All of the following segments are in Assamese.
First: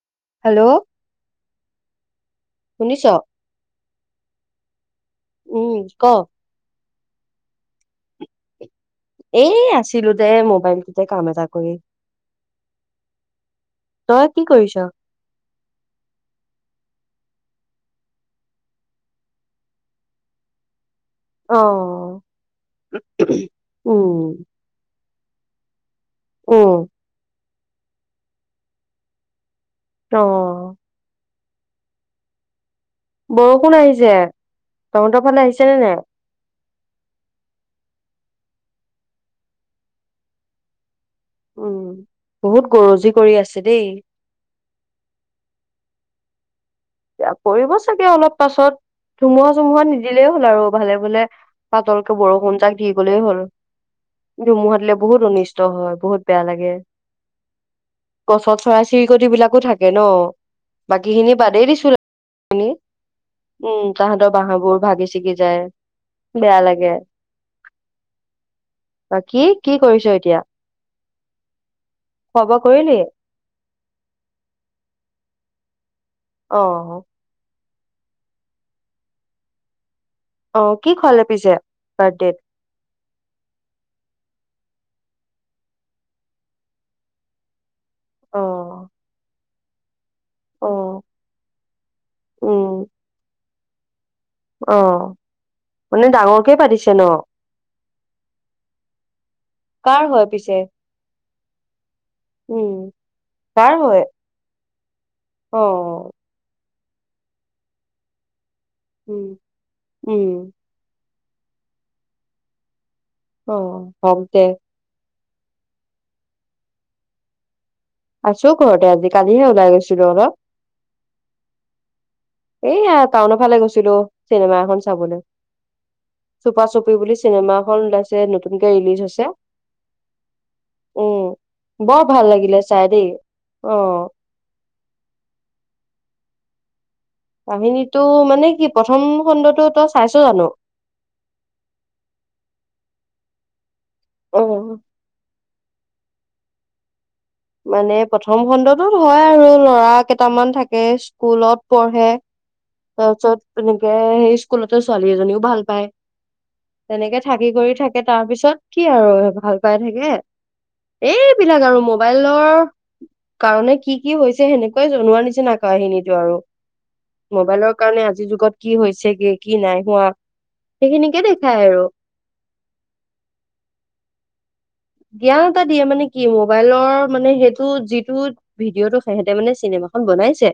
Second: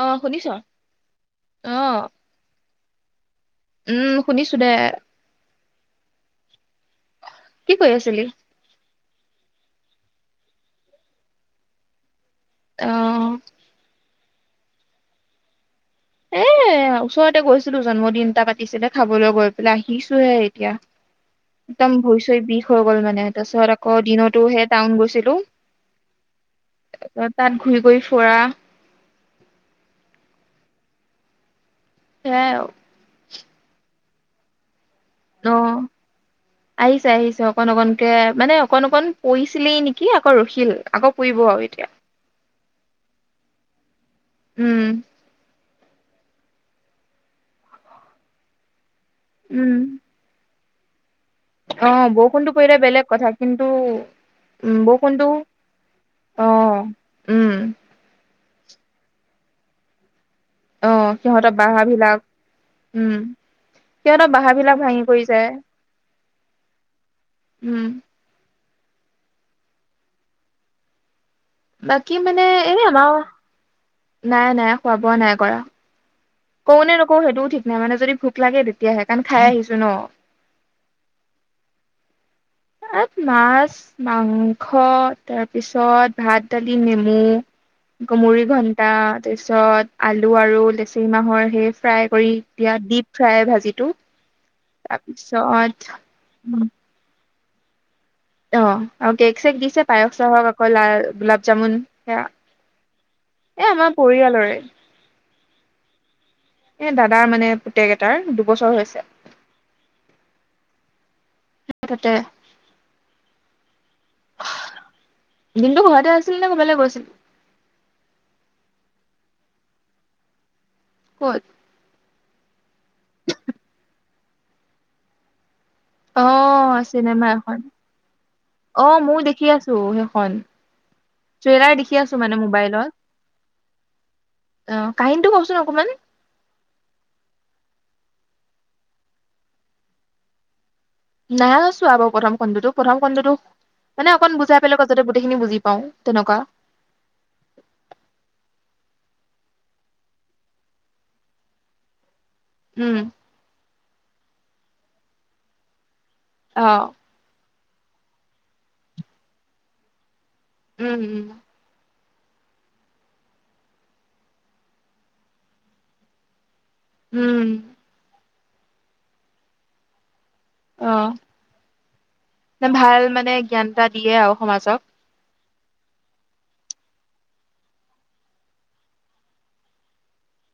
অ শুনিছ? হেল্ল' অ। শুনিছ? উম শুনিছো দে। উম ক? কি কয় আছিলি? এই আছিলো দে মোবাইলটোতে কাম এটা কৰি। অ। তই কি কৰিছ? এই এ ওচৰতে গৈছিলো জন্মদিন এটা পাতিছিলে খাবলৈ গৈ পেলাই আহিছোহে এতিয়া। অ একদম ভৰি - চৰি বিষ হৈ গ'ল মানে তাৰপিছত আকৌ উম দিনতো হে টাউন গৈছিলো। উম অ তাত ঘূৰি গৈ ফুৰা। ত। সেয়াও। বৰষুণ আহিছে, তহতৰ ফালে অ আহিছে নে নাই? [inaudible] আহিছে আহিছে, অকন অকনকে মানে অকন অকণ পৰিছিলেই নেকি আকৌ ৰখিল আকৌ পৰিব আৰু উম, এতিয়া বহুত গৰজি কৰি আছে দেই। উম। আ পৰিব চাগে অলপ পাছত ধুমুহা - উম চুমুহা নিদিলেই হ'ল আৰু ভালে ভালে অ পাতলকে বৰষুণটো পৰিলে বৰষুণজাক দি বেলেগ গ'লেই কথা হল। কিন্তু উম ধুমুহাটোলে বৰষুণটো বহুত অনিষ্ট হয়, বহুত বেয়া অ লাগে। উম গছত চৰাই - চিৰিকটিবিলাকো থাকে ন? অ সিহঁতৰ বাহবিলাক ই, উম তাহাঁতৰ বিলাক বাহবোৰ ভাঙি ভাগি - ছিগি কৰিছে যায়। বেয়া লাগে। উম বাকী কি কৰিছ এতিয়া? বাকী খোৱা মানে বোৱা এনে কৰিলি আমাৰ, নাই নাই খোৱা - বোৱা নাই কৰা। অ কওঁ নে নকও সেইটোও ঠিক নাই মানে যদি ভোক লাগে তেতিয়াহে কাৰণ খাই আহিছো ন। অ, কি খোৱালে পিছে বাৰ্থডেট? আত মাছ মাংস তাৰপিছত ভাত দালি নেমু অ কুমৰি ঘন্টা তাৰপিছত আলু আৰু অ লেচৰি মাহৰ সেই ফ্ৰাই কৰি উম দিয়া ডিপ ফ্ৰাই ভাজিটো অ তাৰপিছত মানে ডাঙৰকে পাতিছে ন অ আৰু কেক চেক দিছে কাৰ পায়স হয় চাহস পিছে আকৌ লা গোলাপ জামুন সেয়া উম এ কাৰ আমাৰ হয় পৰিয়ালৰে অ এ দাদাৰ মানে পুতেক এটাৰ দুবছৰ হৈছে উম উম [unintelligible] অ কমকে দিনতটো ঘৰতে আছিলি নে কৰবালে গৈছিল আছো ঘৰতে আজি কালিহে ওলাই গৈছিলো অলপ কত এইয়া টাউনৰ ফালে গৈছিলো চিনেমা এখন চাবলৈ অ চুপা চুপি বুলি চিনেমা এখন ওলাইছে নতুনকে অ ৰিলিজ হৈছে মইয়ো দেখি আছো সেইখন উম টেলাৰ দেখি বৰ আছো ভাল মানে লাগিলে চাই মোবাইলত দেই। অ অ কাহিনীটো কওচোন অকণমান কাহিনীটো মানে কি প্ৰথম খণ্ডটো তই চাইছো জানো নাই চোৱা বাৰু প্ৰথম খণ্ডটো প্ৰথম খণ্ডটো মানে অ অকণ বুজাই পেলাই ক যাতে গোটেইখিনি বুজি পাওঁ তেনেকুৱা মানে প্ৰথম খণ্ডটোত হয় আৰু ল'ৰা কেইটামান থাকে স্কুলত পঢ়ে উম তাৰপিছত তেনেকে সেই স্কুলতো ছোৱালী এজনীও ভাল পায় অ তেনেকে থাকি কৰি থাকে তাৰ পিছত কি আৰু ভাল পাই থাকে উম উম এইবিলাক আৰু ম মোবাইলৰ কাৰণে কি কি হৈছে সেনেকুৱাই জনোৱাৰ নিচিনা কাহিনীটো আৰু উম মোবাইলৰ কাৰণে আজিৰ যুগত কি হৈছে কি কি নাই হোৱা অ সেইখিনিকে দেখাই আৰু ভাল মানে জ্ঞান এটা দিয়ে আৰু সমাজক জ্ঞান এটা দিয়ে মানে কি মোবাইলৰ মানে সেইটো যিটো ভিডিঅ'টো সিহেঁতে মানে চিনেমাখন বনাইছে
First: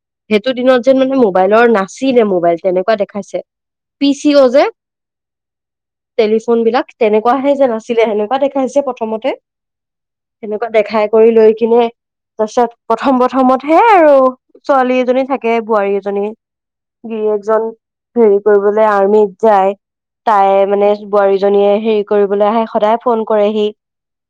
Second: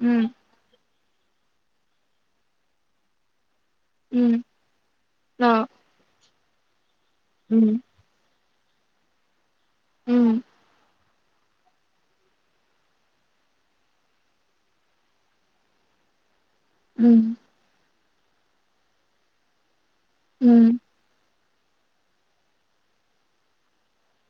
উম এইটো দিনত যেন মানে মোবাইলৰ নাচি নে মোবাইল তেনেকুৱা দেখাইছে পি উম চি অ' যে অ টেলিফোন বিলাক তেনেকুৱাহে উম যে নাছিলে সেনেকুৱা দেখাইছে প্ৰথমতে উম সেনেকুৱা দেখাই কৰি লৈ কিনে তাৰ পিছত প্ৰথম প্ৰথমতহে আৰু ছোৱালী এজনী থাকে বোৱাৰী এজনী উম গিৰিয়েকজন হেৰি কৰিবলৈ আৰ্মিত যায় তাই উম মানে বোৱাৰীজনীয়ে হেৰি কৰিবলৈ আহে সদায় ফোনন কৰেহি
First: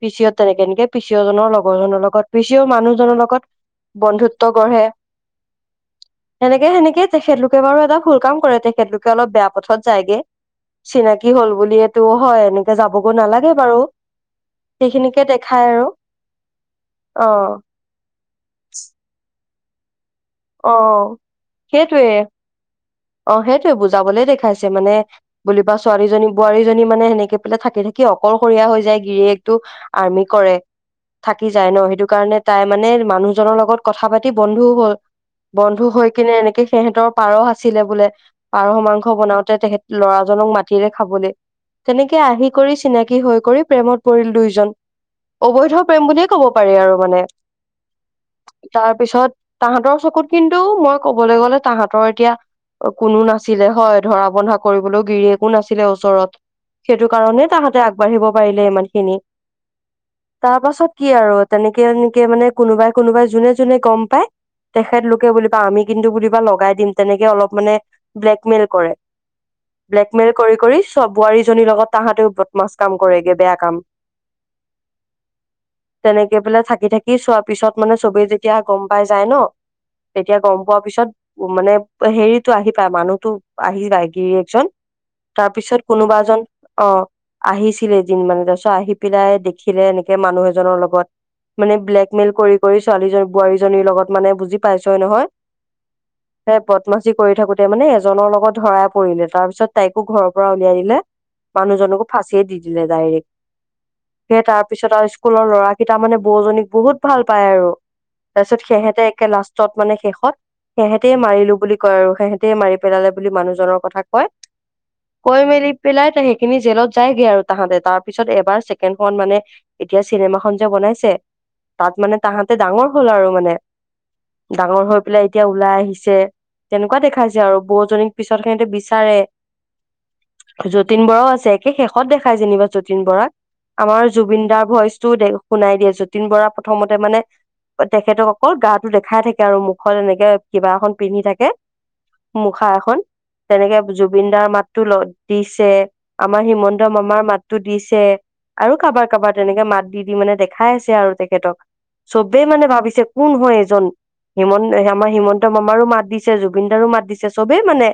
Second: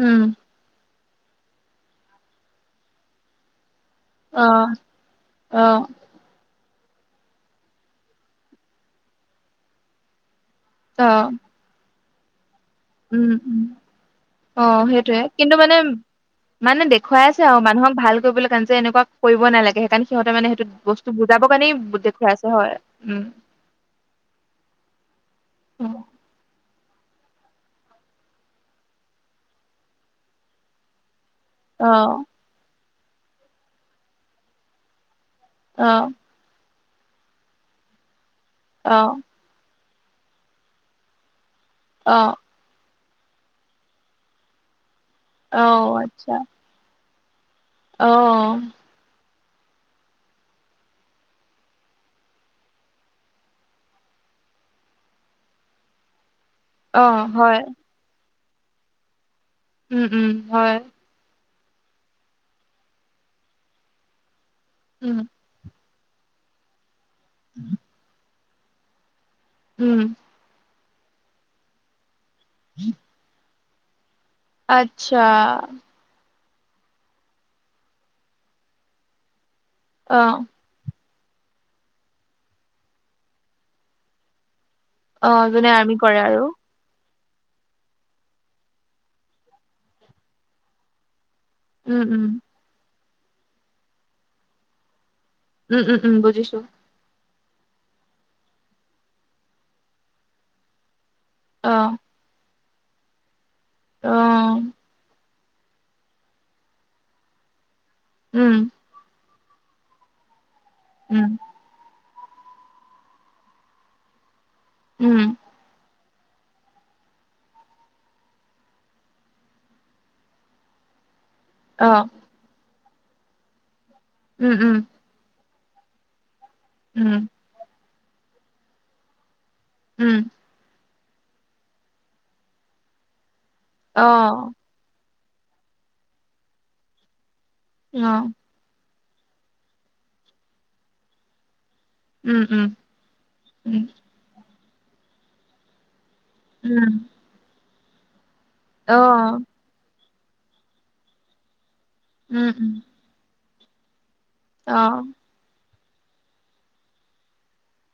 উম পিচিত তেনেকেনেকে পি চি অ জনৰ লগৰজনৰ লগত পি চি অ মানুহজনৰ লগত বন্ধুত্ব অ গঢ়ে অ সেনেকে সেনেকয় তেখেতলোকে বাৰু এটা ভুল কাম কৰে তেখেতলোকে অলপ বেয়া পথত যায়গে অ চিনাকি হ'ল বুলিয়েটো হয় এনেকে যাবগৈ উম নালাগে উম বাৰু অ সেইটোয়ে সেইখিনিকে কিন্তু দেখাই মানে আৰু মানে অ দেখুৱাই আছে আৰু মানুহক ভাল কৰিবলৈ কাৰণে যে এনেকুৱা কৰিব নালাগে সেইকাৰণে সিহঁতে মানে সেইটো অ, বস্তু বুজাবৰ কাৰণেই সেইটোৱে দেখুৱাই আছে হয় উম অ', সেইটোৱে বুজাবলে দেখাইছে মানে বুলিবা ছোৱীজনীক বোৱাৰীজনী মানে সেনেকে পেলাই থাকি থাকি অকলশৰীয়া হৈ যায়, গিৰিয়েকটো আৰ্মি কৰে। থাকি যায় অ ন' সেইটো কাৰণে তাই মানে মানুহজনৰ লগত কথা পাতি বন্ধু হ'ল। বন্ধু অ হৈ কিনে এনেকে সিহতৰ পাৰ আছিলে বোলে, পাৰ অ মাংস বনাও ল'ৰাজনক মাতিলে খাবলৈ অ তেনেকে আহি কৰি চিনাকি হৈ কৰি প্ৰেমত পৰিল দুইজন। অ অবৈধ প্ৰেম বুলিয়ে আচ্ছা ক'ব পাৰি আৰু মানে, অ তাৰপিছত তাহাঁতৰ চকুত কিন্তু মই ক'বলৈ গ'লে তাহাঁতৰ এতিয়া কোনো নাছিলে হয়, ধৰা বন্ধা কৰিবলৈও গিৰিয়েকো নাছিলে ওচৰত। অ সেইটো কাৰণে হয় তাহতে আগবাঢ়িব পাৰিলে ইমান খিনি, উম উম তাৰ হয় পাছত কি আৰু তেনেকে এনেকে মানে কোনোবাই কোনোবাই যোনে যোনে গ'ম পায়। উম তেখেতলোকে বা আমি কিন্তু বা লগাই দিম তেনেকে অলপ মানে ব্লেকমেইল কৰে। উম ব্লেকমেইল কৰি কৰি চ বোৱাৰীজনীৰ লগত তাহাঁতেও বদ মাছ কাম কৰেগে বেয়া কাম। আচ্ছা। তেনেকে পেলাই থাকি থাকি চোৱাৰ পিছত মানে চবেই যেতিয়া গ'ম পাই যায় ন' অ তেতিয়া গ'ম পোৱা পিছত মানে হেৰিটো আহি পায় মানুহতো আহি যায় গিৰিয়েকজন। অ যোনে তাৰপিছত আৰ্মি কোনোবা কৰে আৰু এজন অ', আহিছিলে এদিন মানে তাৰপিছত আহি পেলাই দেখিলে এনেকে মানুহ এজনৰ লগত। মানে উম উম ব্লেকমেইল কৰি কৰি ছোৱালীজন বোৱাৰীজনীৰ লগত মানে বুজি পাইছই নহয়? উম, উম, উম, বুজিছোঁ। মষ্টি কৰি থাকোতে মানে এজনৰ লগত ধৰাই পৰিলে তাৰপিছত তাইকো ঘৰৰ পৰা উলিয়াই দিলে। অ মানুহজনকো ফাঁচিয়ে দি দিলে ডাইৰেক্ট, অ সেয়ে তাৰপিছত আৰু স্কুলৰ ল'ৰাকেটা মানে বৌজনীক বহুত ভাল পায় আৰু উম তাৰপিছত সিঁহতে লা ষ্টত মানে শেষত সিহঁতে উম মাৰিলোঁ বুলি কয় আৰু সিহেঁতেয় মাৰি পেলালে বুলি মানুহজনৰ কথা কয়। উম কৈ মেলি পেলাই ত খিনি জেলত যায়গে আৰু তাহাঁতে তাৰ পিছত এবাৰ ছেকেণ্ড খন মানে এতিয়া চিনেমা খন যে বনাইছে অ তাত মানে তাহাঁতে ডাঙৰ হ'ল আৰু মানে। উম উম ডাঙৰ হৈ পেলাই এতিয়া ওলাই আহিছে, তেনেকুৱা উম দেখাইছে আৰু বৌজনীক পিছত সিঁহতে বিচাৰে। উম। যতীন বৰাও আছে একে শেষত দেখাই যেনিবা যতীন বৰাক। আমাৰ জুবিন অ', দাৰ ভইচটো শুনাই দিয়ে যতীন বৰা প্ৰথমতে মানে অ', তেখেতক অকল গা টো দেখাই থাকে আৰু মুখত এনেকে কিবা এখন পিন্ধি থাকে। উম, মুখা উম, এখন তেনেকে উম, জুবিন দাৰ মাতটো ল দিছে আমাৰ হিমন্ত উম, মামাৰ মাতটো দিছে আৰু কাবাৰ কাবাৰ অ', তেনেকে মাত দিদি মানে দেখাই আছে আৰু তেখেতক চবেই উম, মানে উম, ভাবিছে কোন হয় এইজন। হিমন্ত অ', আমাৰ হিমন্ত মামাৰো মাত দিছে জুবিন দাৰো মাত দিছে চবেই মানে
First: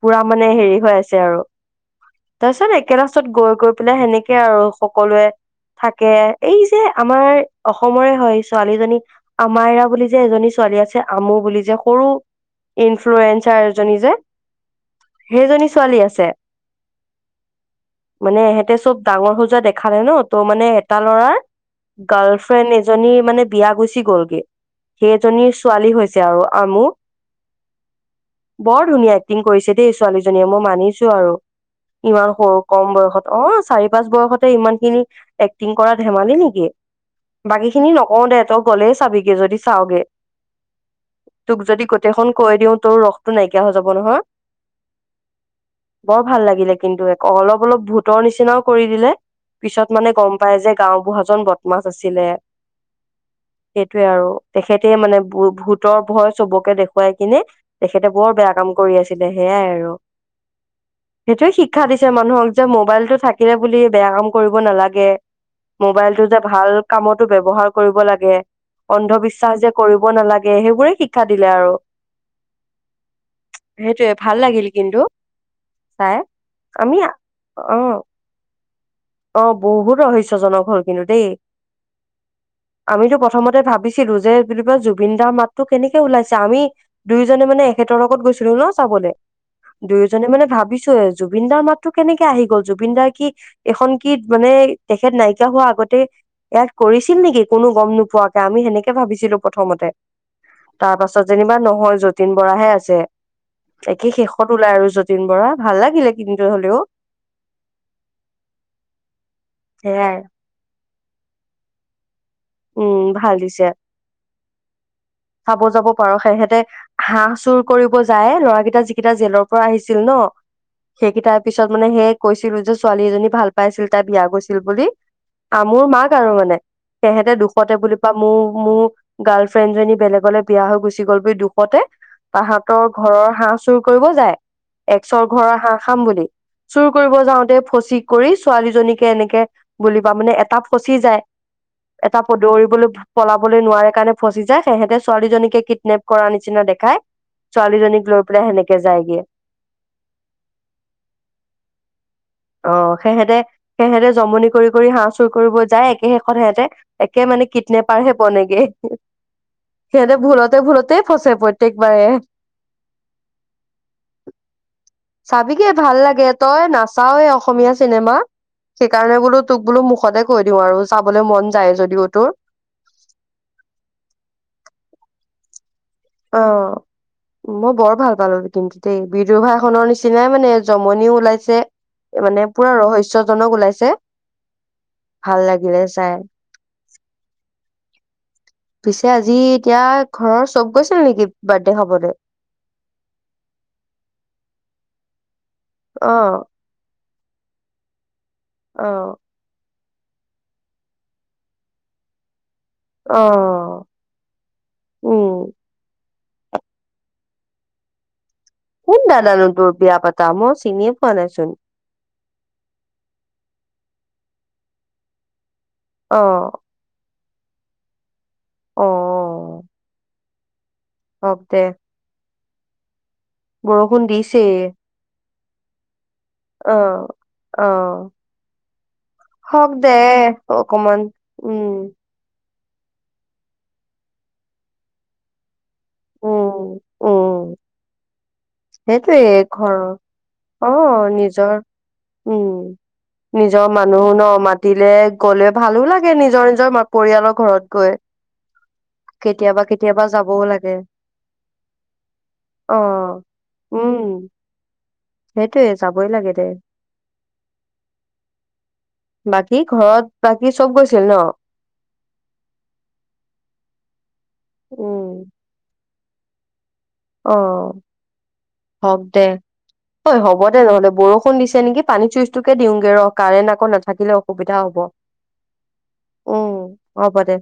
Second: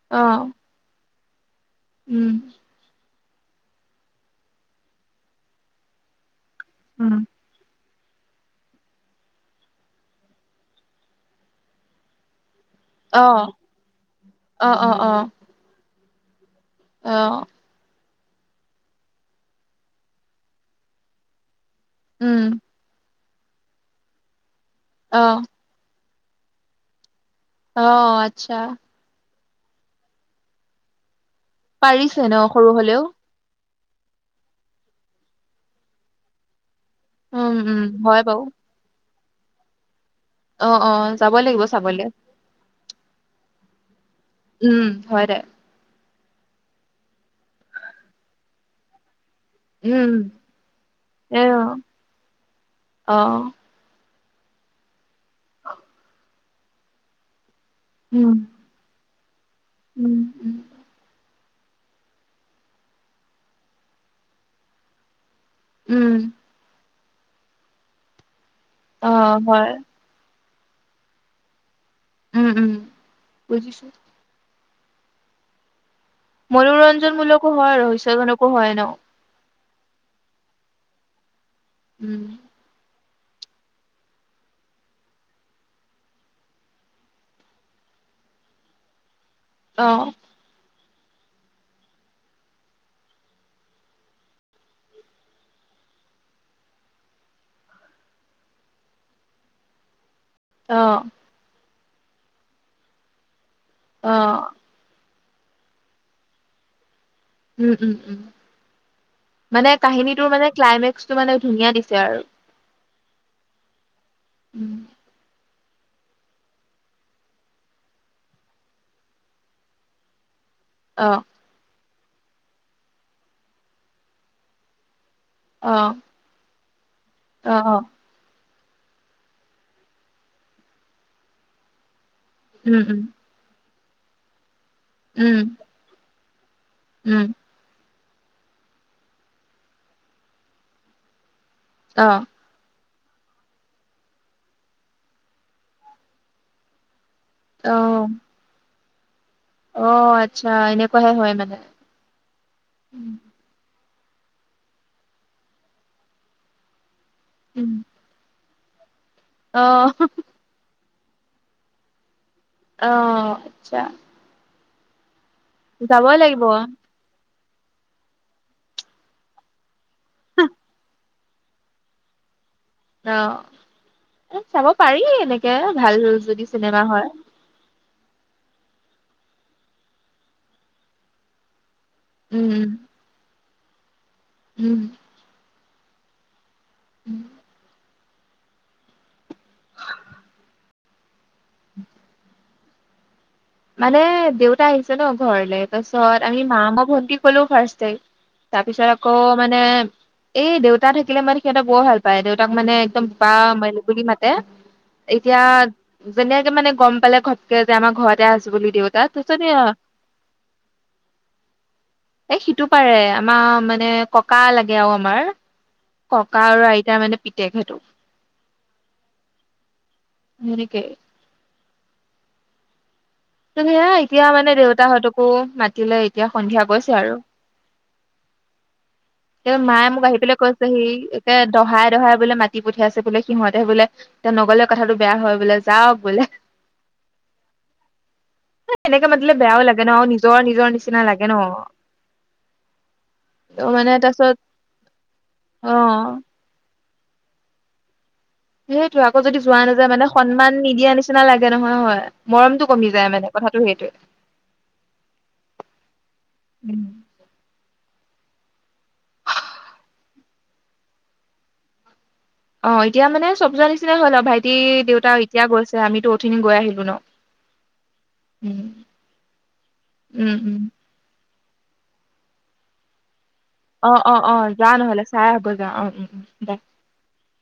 পুৰা মানে অ', হেৰি হৈ আছে আৰু উম, তাৰ পিছত [unintelligible] পাছত গৈ গৈ পেলাই সেনেকে আৰু সকলোৱে থাকে, এই যে উম, আমাৰ অসমৰে হয়, ছোৱালীজনী আমাইৰা বুলি যে এজনী ছোৱালী আছে আমু বুলি যে সৰু অ', ইনফ্লুৱেঞজাৰ এজনী যে অ', অ', অ', সেইজনী ছোৱালী আছে। অ'। মানে এহঁতে চব ডাঙৰ হৈ যোৱা দেখালে ন' ত' মানে এটা ল'ৰাৰ উম, গাৰ্লফ্ৰেণ্ড এজনী মানে বিয়া গুচি গ'লগে। সেইজনী অ', ছোৱালী হৈছে আৰু আমু অ', আচ্ছা বৰ ধুনীয়া। এক্টিং কৰিছে দেই ছোৱালীজনীয়ে মই মানিছোঁ আৰু, পাৰিছে ইমান ন সৰু কম হলেও বয়সত অ' চাৰি পাঁচ বয়সতে ইমানখিনি এক্টিং কৰা ধেমালি নেকি। উম, উম, বাকীখিনি হয় নকও দে, বাৰু তই গ'লে চাবিগে যদি চাওগে। অ', অ' যাব তোক লাগিব যদি চাবলে গোটেইখন কৈ দিও তোৰ ৰসটো নাইকিয়া হৈ যাব নহয়। উম, হয় দে। বৰ ভাল লাগিলে কিন্তু অলপ অলপ ভূতৰ নিচিনাও কৰি দিলে। পিছত মানে উম, গম পায় যে গাওবুঢ়াজন এ অ', বদমাছ আছিলে। অ', সেইটোৱে আৰু তেখেতে মানে ভূ-ভূতৰ ভয় চবকে দেখুৱাই কিনে তেখেতে বৰ উম, বেয়া কাম কৰি আছিলে সেয়াই আৰু। উম, উম, সেইটোৱে শিক্ষা দিছে মানুহক যে মোবাইলটো থাকিলে বুলি বেয়া কাম কৰিব নালাগে। উম, মোবাইলটো যে ভাল কামতো ব্যৱহাৰ কৰিব লাগে, অন্ধ বি অ', হয় কৰিব নালাগে সেইবোৰে শিক্ষা দিলে আৰু। উম, উম, বুজিছোঁ। সেইটোৱে ভাল লাগিল কিন্তু চাই। আমি মনোৰঞ্জনমূলকো অ হয় ৰহস্যজনকো হয় ন'। অ' বহুত ৰহস্যজনক হ'ল কিন্তু দেই। উম। আমিতো প্ৰথমতে ভাবিছিলোঁ যে বুলিকে জুবিন দাৰ মাতটো কেনেকে ওলাইছে আমি দুয়োজনে মানে এখেতৰ লগত গৈছিলোঁ ন' চাবলে। অ', দুয়োজনে মানে ভাবিছোঁ এ, জুবিনদাৰ মাতটো কেনেকে আহি গ'ল, জুবিন দাৰ কি এখন কি মানে তেখেত নাইকিয়া হোৱা আগতে ইয়াত কৰিছিল নেকি কোনো গম নোপোৱাকে, আমি সেনেকে ভাবিছিলোঁ প্ৰথমতে। অ', তাৰপাছত যেনিবা নহয় যতীন বৰাহে আছে, অ একে শেষত ওলাই আৰু যত তিন বৰা, ভাল লাগিলে কিন্তু হ'লেও। উম, উম, উম, মানে সেয়াই কাহিনীটোৰ মানে ক্লাইমেক্সটো মানে ধুনীয়া দিছে আৰু। উম, ভাল দিছে। উম। চাব যাব পাৰোঁ, সেহেঁতে হাঁহ চুৰ কৰিব যায়, ল'ৰাকেইটা যিকেইটা জেলৰ পৰা আহিছিল ন' অ সেইকেইটাৰ পিছত মানে সেই কৈছিলো যে ছোৱালী এজনী ভাল পাইছিল তাই বিয়া গৈছিল বুলি। আ, অ মোৰ মাক আৰু মানে সেহেতে অ অ দুখতে বুলি পা মোৰ মোৰ গাৰ্লফ্ৰেণ্ডজনী বেলেগলৈ বিয়া হৈ গুচি গ'ল বুলি দুখতে উম তাহঁতৰ উম ঘৰৰ হাঁহ চুৰ কৰিব যায়। একচৰ উম ঘৰৰ হাঁহ খাম বুলি, চুৰ কৰিব উম যাওঁতে ফচি কৰি ছোৱালীজনীকে এনেকে বুলি পা মানে এটা ফচি যায়। অ এটা প-দৌৰিবলৈ পলাবলৈ নোৱাৰে কাৰণে ফচি যায় সেহেতে ছোৱালীজনীকে কিডনেপ কৰাৰ নিচিনা দেখাই, অ ছোৱালীজনীক লৈ পেলাই সেনেকে যায়গে। অ' আচ্ছা এনেকুৱাহে হয় মানে। সেহেতে জমনি কৰি কৰি হাঁহ চুৰ কৰিব যায় একে শেষত সিহঁতে একে মানে উম কিটনেপাৰহে বনেগে। অ সিহঁতে ভুলতে ভুলতেই ফচে প্ৰত্যয়েকবাৰে। অ' আচ্ছা। চাবিগে ভাল যাবই লাগে, লাগিব তই নাচাৱে অসমীয়া চিনেমা সেইকাৰণে বোলো তোক বোলো মুখ সতে কৈ দিও আৰু চাবলৈ মন যায় যদিও তোৰ। অ, চাব পাৰি এনেকে ভাল যদি অ', চিনেমা হয় মই বৰ ভাল পালো কিন্তু দেই বিদুভাইখনৰ নিচিনাই মানে জমনিও ওলাইছে। মানে উম পুৰা ৰহস্যজনক ওলাইছে। উম, ভাল লাগিলে চাই। উম, পিছে আজি এতিয়া ঘৰৰ চব গৈছিল নেকি বাৰ্থডে খাবলৈ। মানে দেউতা আহিছে ন ঘৰলে অ তাৰপিছত আমি মা, মই, ভন্টি কলো ফ্ৰাষ্টে। তাৰ পিছত অ আকৌ মানে এই দেউতা থাকিলে মানে সিহঁতৰ বৰ ভাল পায় দেউতাক মানে একদম অ বা মলগুলি মাতে এতিয়া উম যেনেকে মানে গম পালে ঘপকে যে আমাৰ ঘৰত তে আছো বুলি কোন দাদানো তোৰ বিয়া পাতা মই চিনিয় পোৱা নাইচোন। এ সিটো পাৰে আমাৰ মানে ককা লাগে আৰু আমাৰ অ ককা আৰু আইত তাৰ মানে পিতেক সেইটো। অ', হেনেকে। অকে। সেয়াই বৰষুণ এতিয়া মানে দিছেই দেউতাহঁতকো মাতিলে এতিয়া সন্ধিয়া অ গৈছে আৰু। অ', এই হওক মায়ে দে মোক আহি পেলাই কৈছেহি অকমান একে উম দহাই - দহাই বোলে মাতি পঠিয়াই আছে বোলে। সিহঁতে বোলে তেওঁ নগলে কথাটো বেয়া হয় বোলে যাক উম-উম। এনেকে মাতিলে সেইটোৱে বেয়াও লাগে ন আৰু নিজৰ নিজৰ ঘৰৰ অ, নিচিনা লাগে ন নিজৰ উম, ত নিজৰ মানে মানুহ ন তাৰপিছত মাতিলে গলে অ ভালো লাগে নিজৰ- নিজৰ পৰিয়ালৰ ঘৰত গৈ। সেইটো আকৌ যদি যোৱা কেতিয়াবা নাযায় মানে কেতিয়াবা যাবও সন্মান লাগে নিদিয়া নিচিনা লাগে নহয় হয়। মৰমটো কমি যায় মানে কথাটো সেইটোৱে। সেইটোৱে যাবই লাগে দে। উম বাকী ঘৰত বাকী চব গৈছিল ন? অ, এতিয়া মানে চব যোৱা নিচিনা হল আৰু ভাইটি দেউতা এতিয়া গৈছে আমিতো অথিনি গৈ আহিলো ন। অ, উম হওক দে ঐ উম হ'ব উম দে নহ'লে বৰষুণ দিছে নেকি পানী চুইচটোকে দিওঁগে ৰ কাৰেণ্ট আকৌ অ নাথাকিলে অ অ অসুবিধা যা হব নহলে চাই আহগৈ যা অ দে উম, হ'ব দে।